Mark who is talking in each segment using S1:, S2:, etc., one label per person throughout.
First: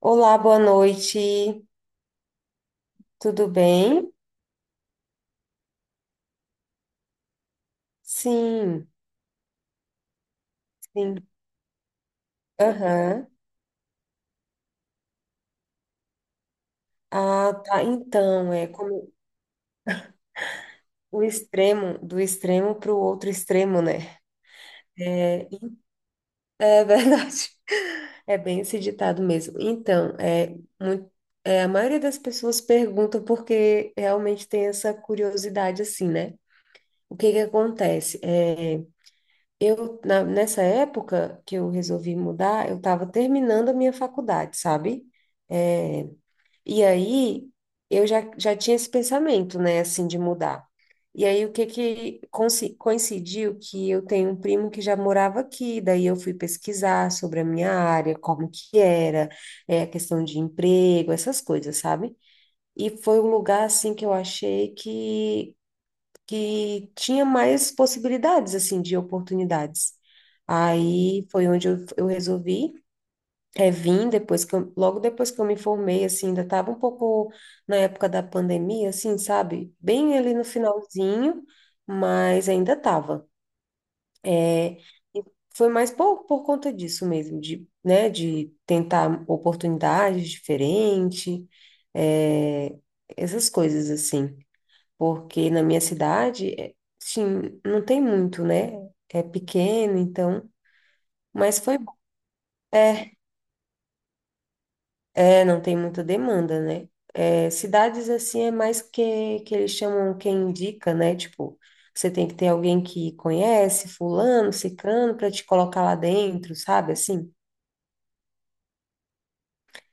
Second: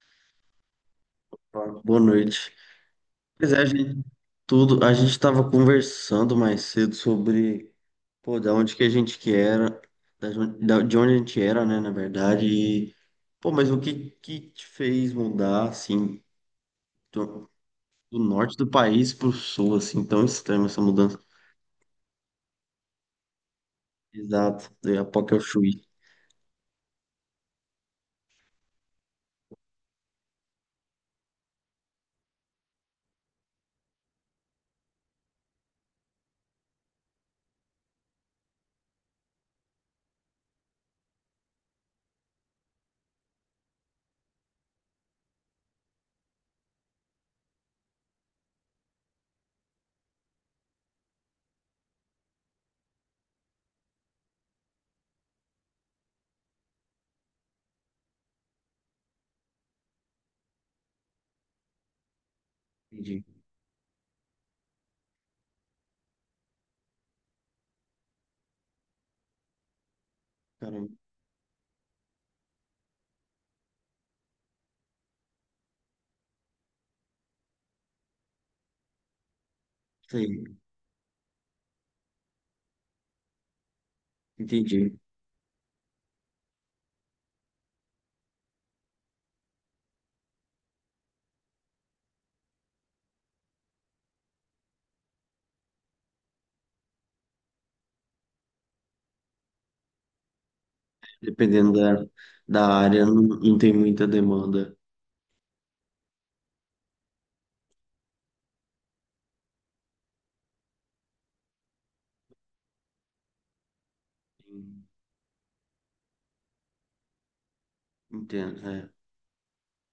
S1: Olá, boa noite.
S2: Boa noite.
S1: Tudo
S2: Pois é, a gente,
S1: bem?
S2: tudo, a gente estava conversando mais cedo sobre da onde que a
S1: Sim,
S2: gente que era, da jon- da- de onde a
S1: sim.
S2: gente era, né, na verdade, e,
S1: Aham.
S2: pô, mas o que que te fez mudar, assim, do,
S1: Ah, tá.
S2: do
S1: Então,
S2: norte do
S1: é
S2: país
S1: como
S2: pro sul, assim, tão extrema essa mudança?
S1: o extremo, do extremo para o outro extremo, né?
S2: Exato, daí a pouco eu
S1: É,
S2: fui.
S1: é verdade. É bem esse ditado mesmo. Então, muito, a maioria das pessoas perguntam porque realmente tem essa curiosidade assim, né? O que que acontece? Nessa época que eu resolvi mudar, eu estava terminando a minha faculdade, sabe? É, E aí, eu já tinha esse pensamento, né, assim, de mudar. E aí, o que que coincidiu que eu tenho um primo que já morava aqui, daí eu fui pesquisar sobre a minha área, como que era, a questão de emprego, essas coisas, sabe? E foi
S2: Entendi.
S1: um lugar, assim, que eu achei que tinha mais possibilidades, assim, de oportunidades.
S2: Caramba,
S1: Aí foi onde eu resolvi. É, vim depois que logo depois que eu me formei, assim, ainda estava um pouco na época da pandemia, assim, sabe? Bem ali
S2: sei,
S1: no finalzinho, mas ainda estava. É,
S2: entendi.
S1: foi mais por conta disso mesmo, de, né, de tentar oportunidades diferentes, é, essas coisas, assim. Porque na minha cidade, é, sim, não tem muito, né? É pequeno, então, mas foi
S2: Dependendo da,
S1: bom.
S2: da área, não,
S1: É,
S2: não tem muita demanda.
S1: É, não tem muita demanda, né? É, cidades assim é mais que eles chamam quem indica, né? Tipo, você tem que ter alguém que conhece, fulano, ciclano, para te colocar lá dentro, sabe? Assim.
S2: Entendo, é.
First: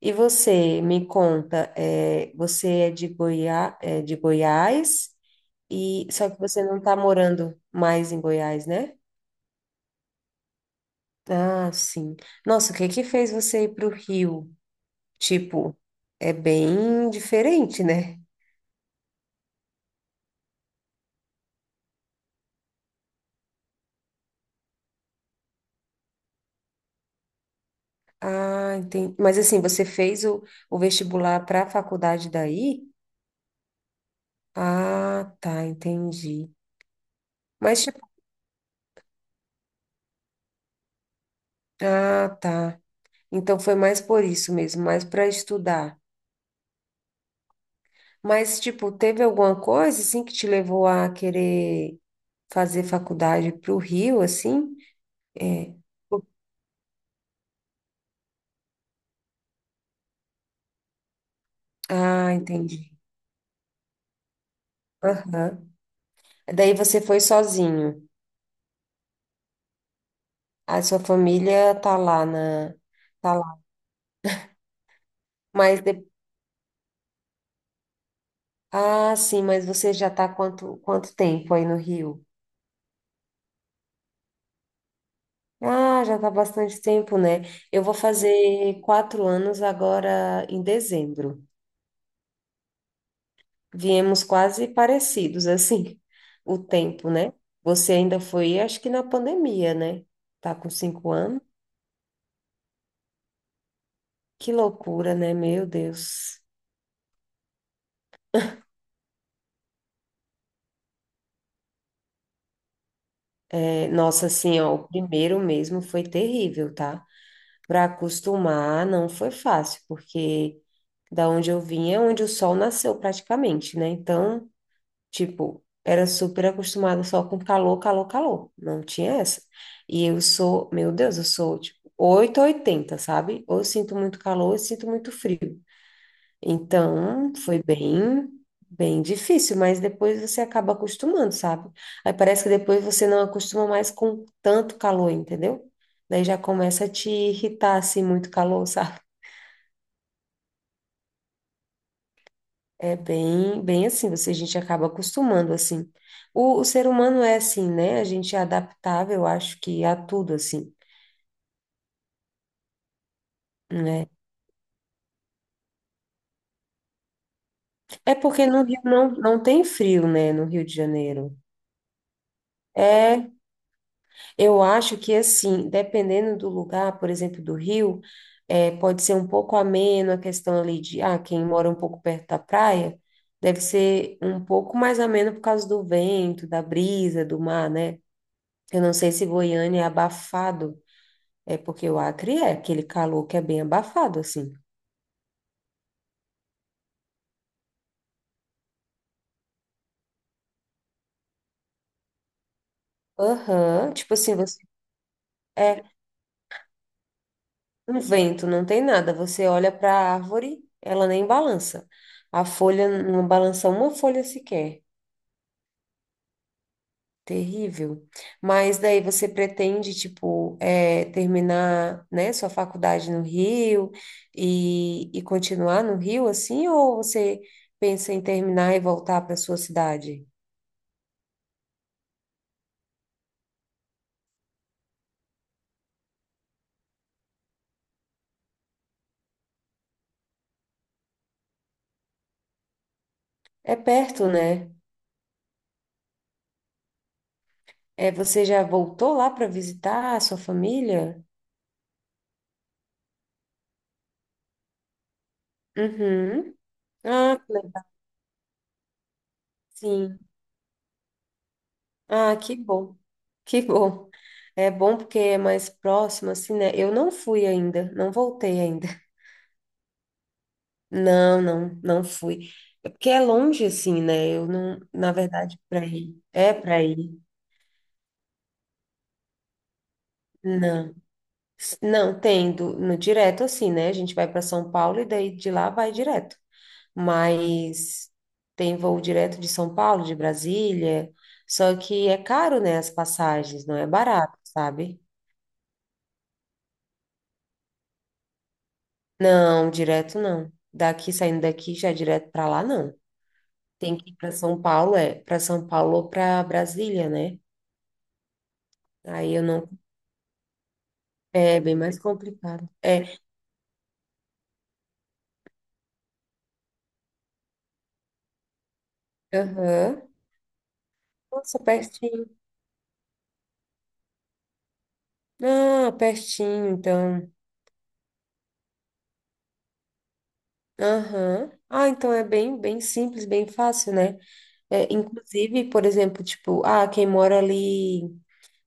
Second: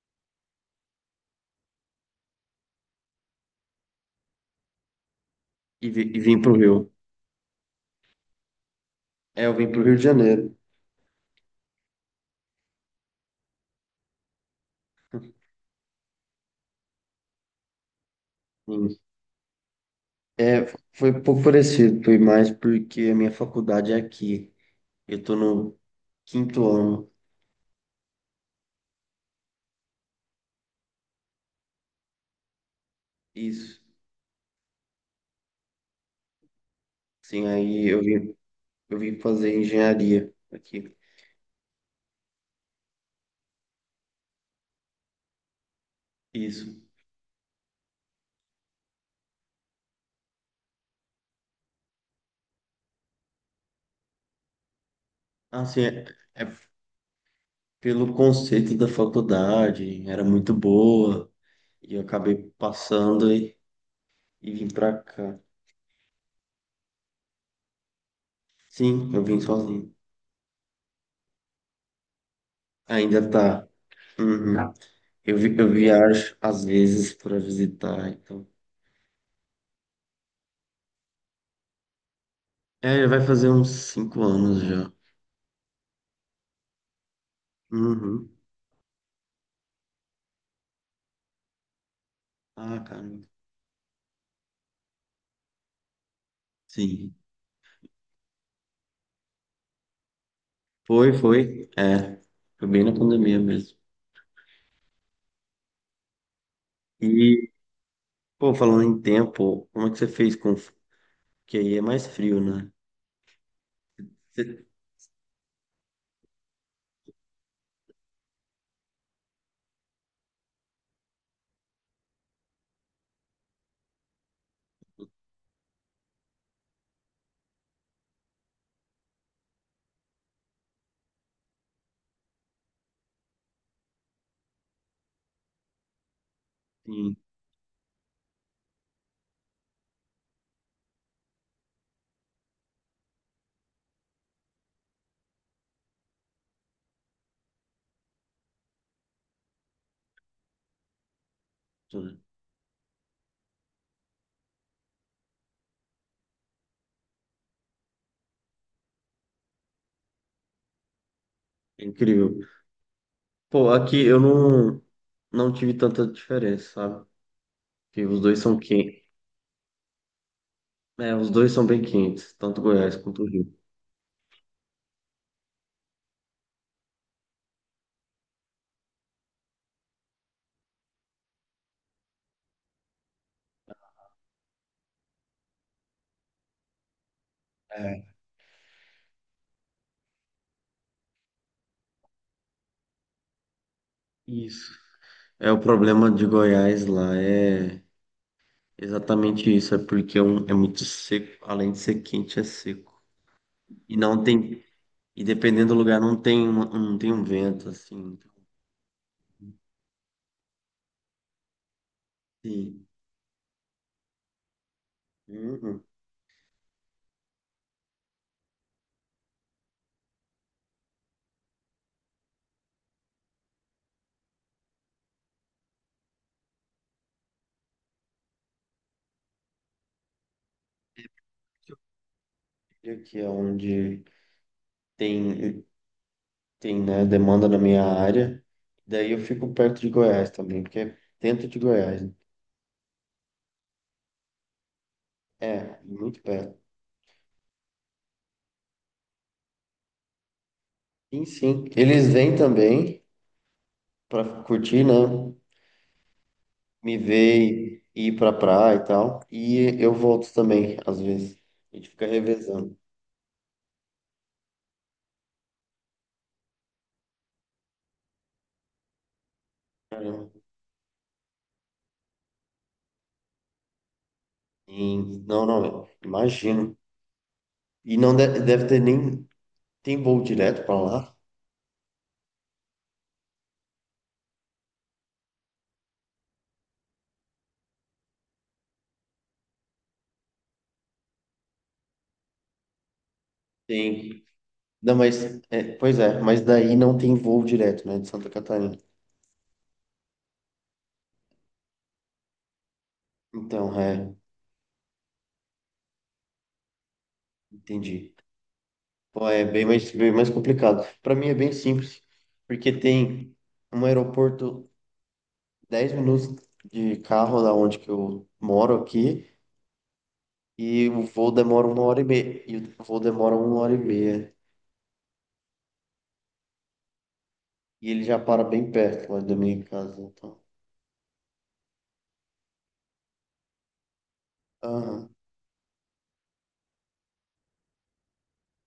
S1: E você, me conta, é, você é de Goiás, e
S2: E
S1: só que
S2: vim pro
S1: você não
S2: Rio.
S1: está morando mais em Goiás, né?
S2: É, eu vim para o Rio de Janeiro.
S1: Ah, sim. Nossa, o que que fez você ir para o Rio? Tipo, é bem diferente, né?
S2: Sim. É, foi um pouco parecido, foi mais porque a minha faculdade é aqui. Eu estou no 5º ano.
S1: Ah, entendi. Mas assim, você fez o vestibular para a faculdade daí?
S2: Isso.
S1: Ah, tá, entendi.
S2: Sim,
S1: Mas
S2: aí eu
S1: tipo,
S2: vim, eu vim fazer engenharia aqui.
S1: ah, tá. Então foi mais por isso mesmo, mais para estudar.
S2: Isso.
S1: Mas tipo, teve alguma coisa assim que te levou a querer fazer faculdade para o Rio, assim? É.
S2: Assim, é pelo conceito da faculdade, era muito boa e eu
S1: Ah,
S2: acabei
S1: entendi.
S2: passando e vim para cá.
S1: Aham. Daí você foi sozinho.
S2: Sim, eu vim sozinho.
S1: A sua família tá lá na,
S2: Ainda
S1: tá lá.
S2: tá. Uhum. Eu
S1: Mas de-
S2: viajo às vezes para visitar, então.
S1: Ah, sim, mas você já está quanto tempo aí no Rio?
S2: É, vai fazer uns 5 anos já.
S1: Ah, já está bastante tempo, né? Eu vou
S2: Uhum.
S1: fazer 4 anos agora em dezembro.
S2: Ah, caramba.
S1: Viemos quase parecidos, assim, o tempo,
S2: Sim.
S1: né? Você ainda foi, acho que na pandemia, né? Tá com cinco
S2: Foi,
S1: anos?
S2: foi. É. Foi bem na pandemia mesmo.
S1: Que loucura, né? Meu Deus.
S2: E, pô, falando em tempo, como é que você fez com. Que aí é mais frio, né?
S1: É, nossa, assim,
S2: Você-
S1: ó, o primeiro mesmo foi terrível, tá? Para acostumar não foi fácil, porque da onde eu vim é onde o sol nasceu praticamente, né? Então, tipo, era super acostumada só com calor, calor, calor. Não tinha essa. E eu sou, meu Deus, eu sou tipo 8 ou 80, sabe? Ou eu sinto muito calor, ou eu sinto muito frio.
S2: Sim,
S1: Então, foi bem, bem difícil, mas depois você acaba acostumando, sabe? Aí parece que depois você não acostuma mais com tanto calor, entendeu? Daí já começa a te irritar, assim, muito calor, sabe?
S2: tudo.
S1: É bem, bem assim, você, a gente acaba acostumando, assim. O ser humano é assim, né? A gente é adaptável, eu acho que a tudo, assim,
S2: É incrível. Pô, aqui
S1: né?
S2: eu não, não tive tanta diferença, sabe? Porque
S1: É
S2: os dois
S1: porque
S2: são
S1: no Rio
S2: quentes.
S1: não tem frio, né? No Rio de
S2: É, os
S1: Janeiro.
S2: dois são bem quentes, tanto Goiás quanto o
S1: É,
S2: Rio.
S1: eu acho que assim, dependendo do lugar, por exemplo, do Rio, pode ser um pouco ameno a questão ali de, ah, quem mora um pouco perto da praia, deve ser um pouco mais ameno por causa do vento, da brisa, do mar, né?
S2: É.
S1: Eu não sei se Goiânia é abafado, é porque o Acre é aquele calor que é bem abafado, assim.
S2: Isso. É o problema de Goiás lá, é. Exatamente isso, é porque é muito seco, além de ser quente, é seco.
S1: Aham,
S2: E
S1: tipo
S2: não
S1: assim, você
S2: tem, e dependendo do
S1: é
S2: lugar, não tem um vento,
S1: um
S2: assim.
S1: vento, não tem nada, você olha para a árvore, ela nem balança. A
S2: Sim.
S1: folha não balança uma folha sequer.
S2: Uhum.
S1: Terrível. Mas daí você pretende, tipo, é terminar, né, sua faculdade no Rio e continuar no Rio, assim, ou você pensa em terminar e voltar para sua cidade?
S2: E aqui é onde tem, tem, né, demanda na minha área. Daí eu fico perto de Goiás também, porque é dentro de Goiás, né?
S1: É perto, né?
S2: É, muito perto.
S1: É, você já voltou lá para visitar a sua família?
S2: Sim, sim. Eles vêm também para curtir, né?
S1: Uhum.
S2: Me
S1: Ah, que
S2: ver
S1: legal.
S2: e ir pra praia e tal. E eu
S1: Sim.
S2: volto também, às vezes. A gente fica
S1: Ah, que
S2: revezando.
S1: bom. Que bom. É bom porque é mais próximo, assim, né? Eu não fui ainda, não voltei ainda. Não, não, não fui. É porque é longe assim, né? Eu não, na
S2: Em- Não,
S1: verdade, para
S2: não,
S1: ir. É
S2: imagino.
S1: para ir.
S2: E não de- deve ter nem. Tem voo direto para
S1: Não.
S2: lá?
S1: Não, tem no direto assim, né? A gente vai para São Paulo e daí de lá vai direto. Mas tem voo direto de São Paulo, de Brasília. Só que é caro, né? As passagens, não é
S2: Tem.
S1: barato,
S2: Não,
S1: sabe?
S2: mas. É, pois é, mas daí não tem voo direto, né, de Santa Catarina.
S1: Não, direto não. Daqui, saindo daqui, já direto para lá, não.
S2: Então,
S1: Tem que
S2: é,
S1: ir para São Paulo, é, para São Paulo ou para Brasília, né?
S2: entendi. Pô,
S1: Aí eu
S2: é
S1: não
S2: bem mais complicado. Para mim é bem
S1: É bem mais
S2: simples,
S1: complicado.
S2: porque
S1: É.
S2: tem um aeroporto 10 minutos de carro da onde que eu moro aqui,
S1: Aham.
S2: e o voo
S1: Nossa,
S2: demora uma hora e
S1: pertinho.
S2: meia. E o voo demora uma hora e meia.
S1: Ah, pertinho, então.
S2: E ele já para bem perto lá da minha casa, então.
S1: Aham. Ah, então é bem, bem simples, bem fácil, né? É,
S2: Aham.
S1: inclusive, por exemplo, tipo, ah, quem mora ali,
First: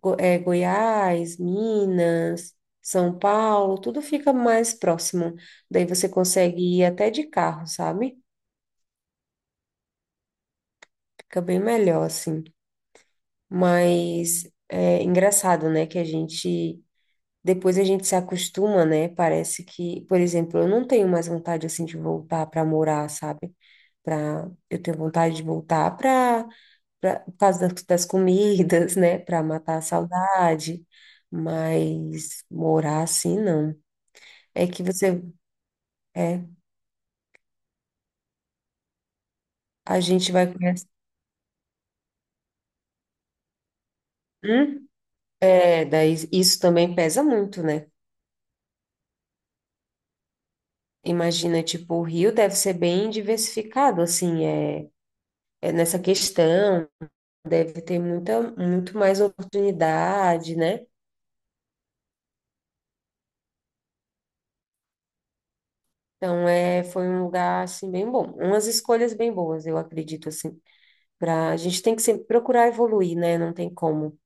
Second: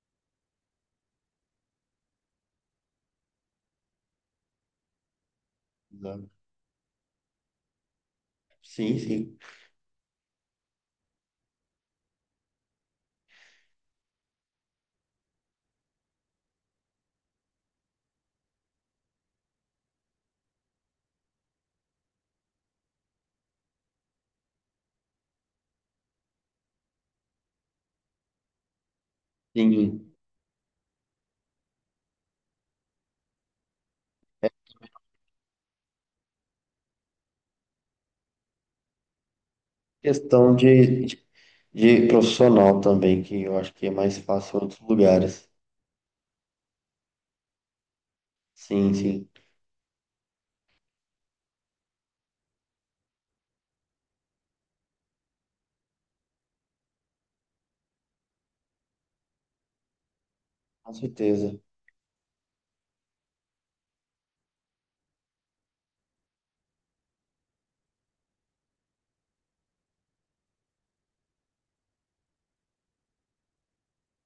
S1: Goiás, Minas, São Paulo, tudo fica mais próximo. Daí você consegue ir até de carro, sabe?
S2: Sim, sim.
S1: Fica bem melhor, assim. Mas é engraçado, né? Que a gente Depois a gente se acostuma, né? Parece que, por exemplo, eu não tenho mais vontade assim de voltar para morar, sabe? Pra, eu tenho vontade de voltar para por causa das comidas, né? Para matar a
S2: Sim.
S1: saudade, mas morar assim não. É que você é, a gente vai
S2: Questão
S1: conhecer.
S2: de profissional também, que eu acho que é mais fácil em outros
S1: Hum?
S2: lugares.
S1: É, daí isso também pesa muito, né?
S2: Sim, sim.
S1: Imagina, tipo, o Rio deve ser bem diversificado, assim, é, é nessa questão. Deve ter muita, muito mais oportunidade, né?
S2: Com certeza.
S1: Então, foi um lugar, assim, bem bom. Umas escolhas bem boas, eu acredito, assim. Pra, a gente tem que sempre procurar evoluir, né? Não tem como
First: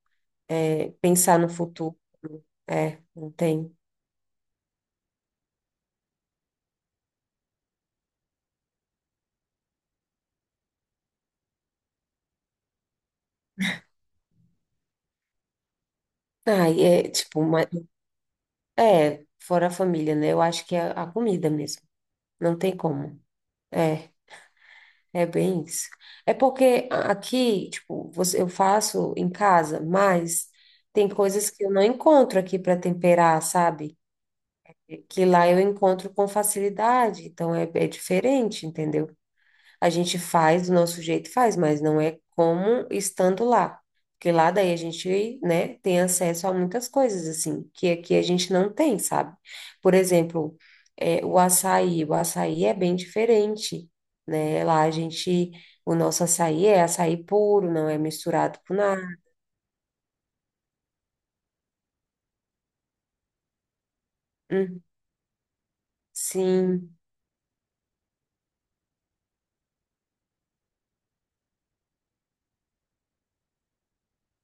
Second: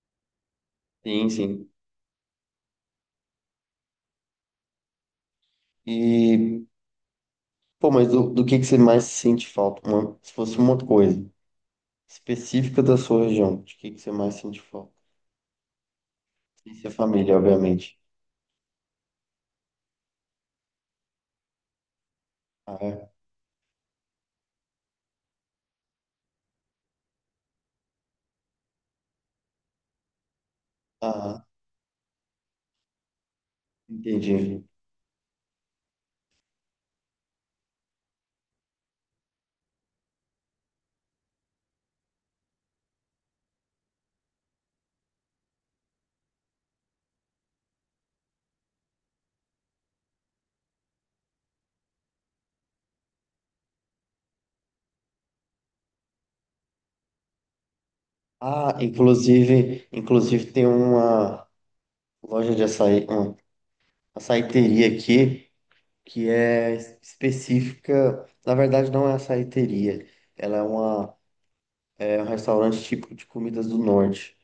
S2: Sim,
S1: pensar no
S2: sim.
S1: futuro. É, não tem.
S2: E, pô, mas do que você mais sente falta? Uma- se fosse uma coisa específica da sua região, de que você mais sente falta? Sem
S1: Ai,
S2: ser
S1: é,
S2: família,
S1: tipo, mas,
S2: obviamente.
S1: fora a família, né? Eu acho que é a comida mesmo. Não tem
S2: Ah, é?
S1: como. É, é bem isso. É porque aqui, tipo, você, eu faço em casa, mas tem
S2: Ah,
S1: coisas que eu não encontro aqui para temperar, sabe?
S2: entendi.
S1: Que lá eu encontro com facilidade, então é, é diferente, entendeu? A gente faz do nosso jeito, faz, mas não é como estando lá, porque lá daí a gente, né, tem acesso a muitas coisas, assim, que aqui a gente não tem, sabe? Por exemplo, o açaí é bem diferente, né? Lá a gente, o nosso açaí é açaí puro, não é misturado com
S2: Ah,
S1: nada.
S2: inclusive tem uma loja de açaí, uma
S1: Hum,
S2: açaiteria aqui, que é
S1: sim.
S2: específica, na verdade não é açaiteria, ela é uma é um restaurante típico de comidas do norte,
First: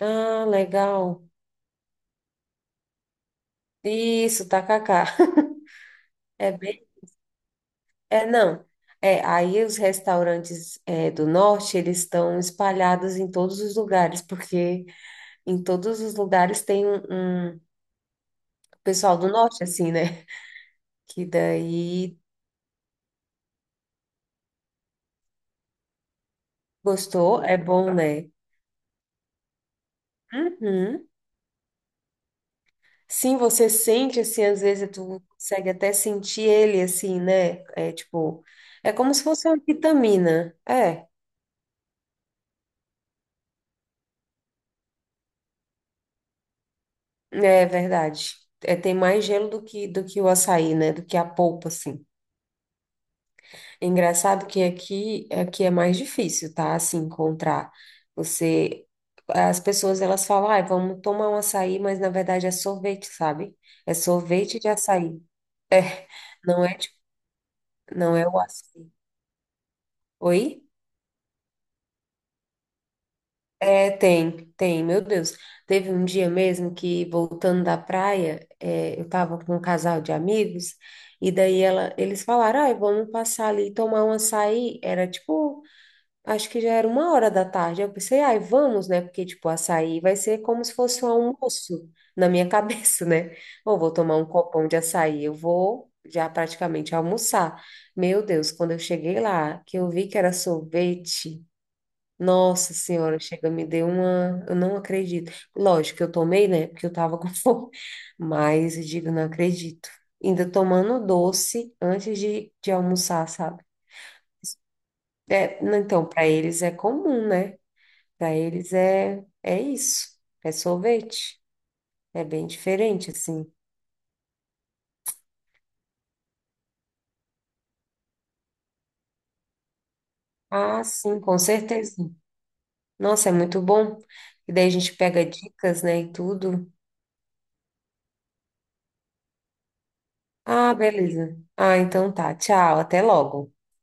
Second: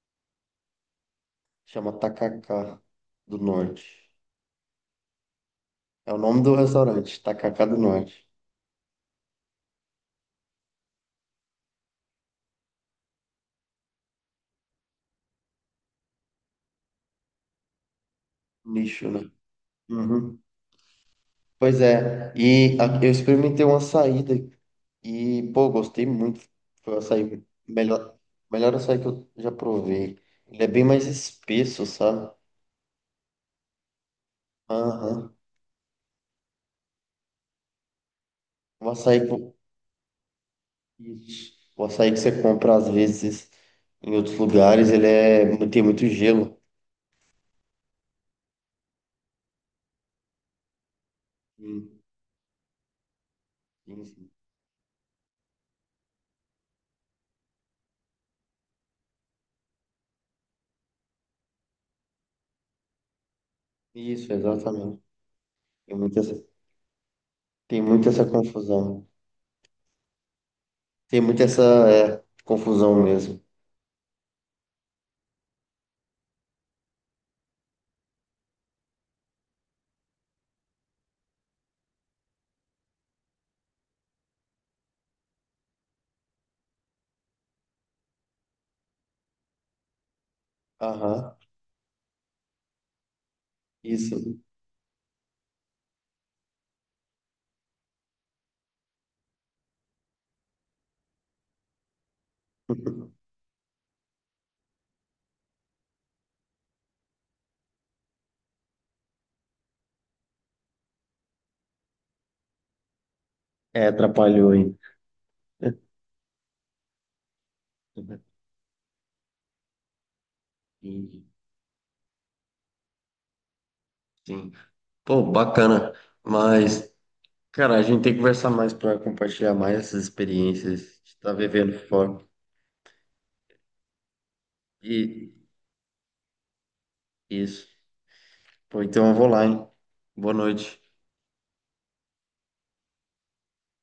S1: Ah, legal.
S2: chama Tacacá do Norte.
S1: Isso, tacacá.
S2: É o nome
S1: É
S2: do restaurante, Tacacá do Norte.
S1: É, não. É, aí os restaurantes do norte, eles estão espalhados em todos os lugares, porque em todos os lugares tem um,
S2: Lixo,
S1: pessoal do
S2: né?
S1: norte, assim, né?
S2: Uhum.
S1: Que
S2: Pois
S1: daí
S2: é, eu experimentei uma saída e, pô, gostei muito. Foi o
S1: gostou,
S2: açaí,
S1: é bom, né?
S2: melhor açaí que eu já provei. Ele é bem mais
S1: Uhum.
S2: espesso, sabe?
S1: Sim, você sente, assim, às vezes tu
S2: Aham.
S1: consegue até sentir ele, assim, né? É tipo,
S2: O
S1: é como
S2: açaí.
S1: se fosse uma vitamina. É,
S2: Ixi. O açaí que você compra às vezes em outros lugares, tem muito gelo.
S1: é verdade. É, tem mais gelo do que o açaí, né? Do que a polpa,
S2: Hum,
S1: assim.
S2: sim, sim.
S1: Engraçado que aqui, aqui é mais difícil, tá? Assim, encontrar. Você, as pessoas, elas falam, ah, vamos tomar um açaí, mas na verdade é sorvete, sabe? É
S2: Isso,
S1: sorvete de
S2: exatamente.
S1: açaí.
S2: Tem
S1: É,
S2: muita essa,
S1: Não é, tipo-
S2: tem muito
S1: não
S2: essa
S1: é o açaí.
S2: confusão.
S1: Oi?
S2: Tem muito essa, é, confusão mesmo.
S1: É, tem, meu Deus. Teve um dia mesmo que, voltando da praia, eu tava com um casal de amigos, e daí ela, eles falaram, ah, vamos passar ali e tomar um açaí. Era tipo Acho que já era 1 hora da tarde. Eu pensei, ai, vamos, né? Porque, tipo, açaí vai ser como se fosse um
S2: Aham,
S1: almoço na minha cabeça, né? Ou vou tomar
S2: isso.
S1: um copão de açaí, eu vou já praticamente almoçar. Meu Deus, quando eu cheguei lá, que eu vi que era sorvete, nossa senhora, chega, me deu uma. Eu não acredito. Lógico que eu tomei, né? Porque eu tava com fome. Mas eu digo, não acredito. Ainda tomando doce antes de almoçar, sabe?
S2: É, atrapalhou aí.
S1: É, não, então, para eles é comum, né? Para eles é, é isso, é
S2: Entendi.
S1: sorvete. É bem diferente, assim.
S2: Sim. Pô, bacana. Mas, cara, a gente tem que conversar mais para compartilhar mais essas experiências
S1: Ah,
S2: de
S1: sim,
S2: estar
S1: com
S2: vivendo
S1: certeza.
S2: fora.
S1: Nossa, é muito bom. E daí a gente pega
S2: E
S1: dicas, né, e tudo.
S2: isso. Pô, então eu vou lá, hein? Boa
S1: Ah,
S2: noite.
S1: beleza. Ah, então tá. Tchau, até logo.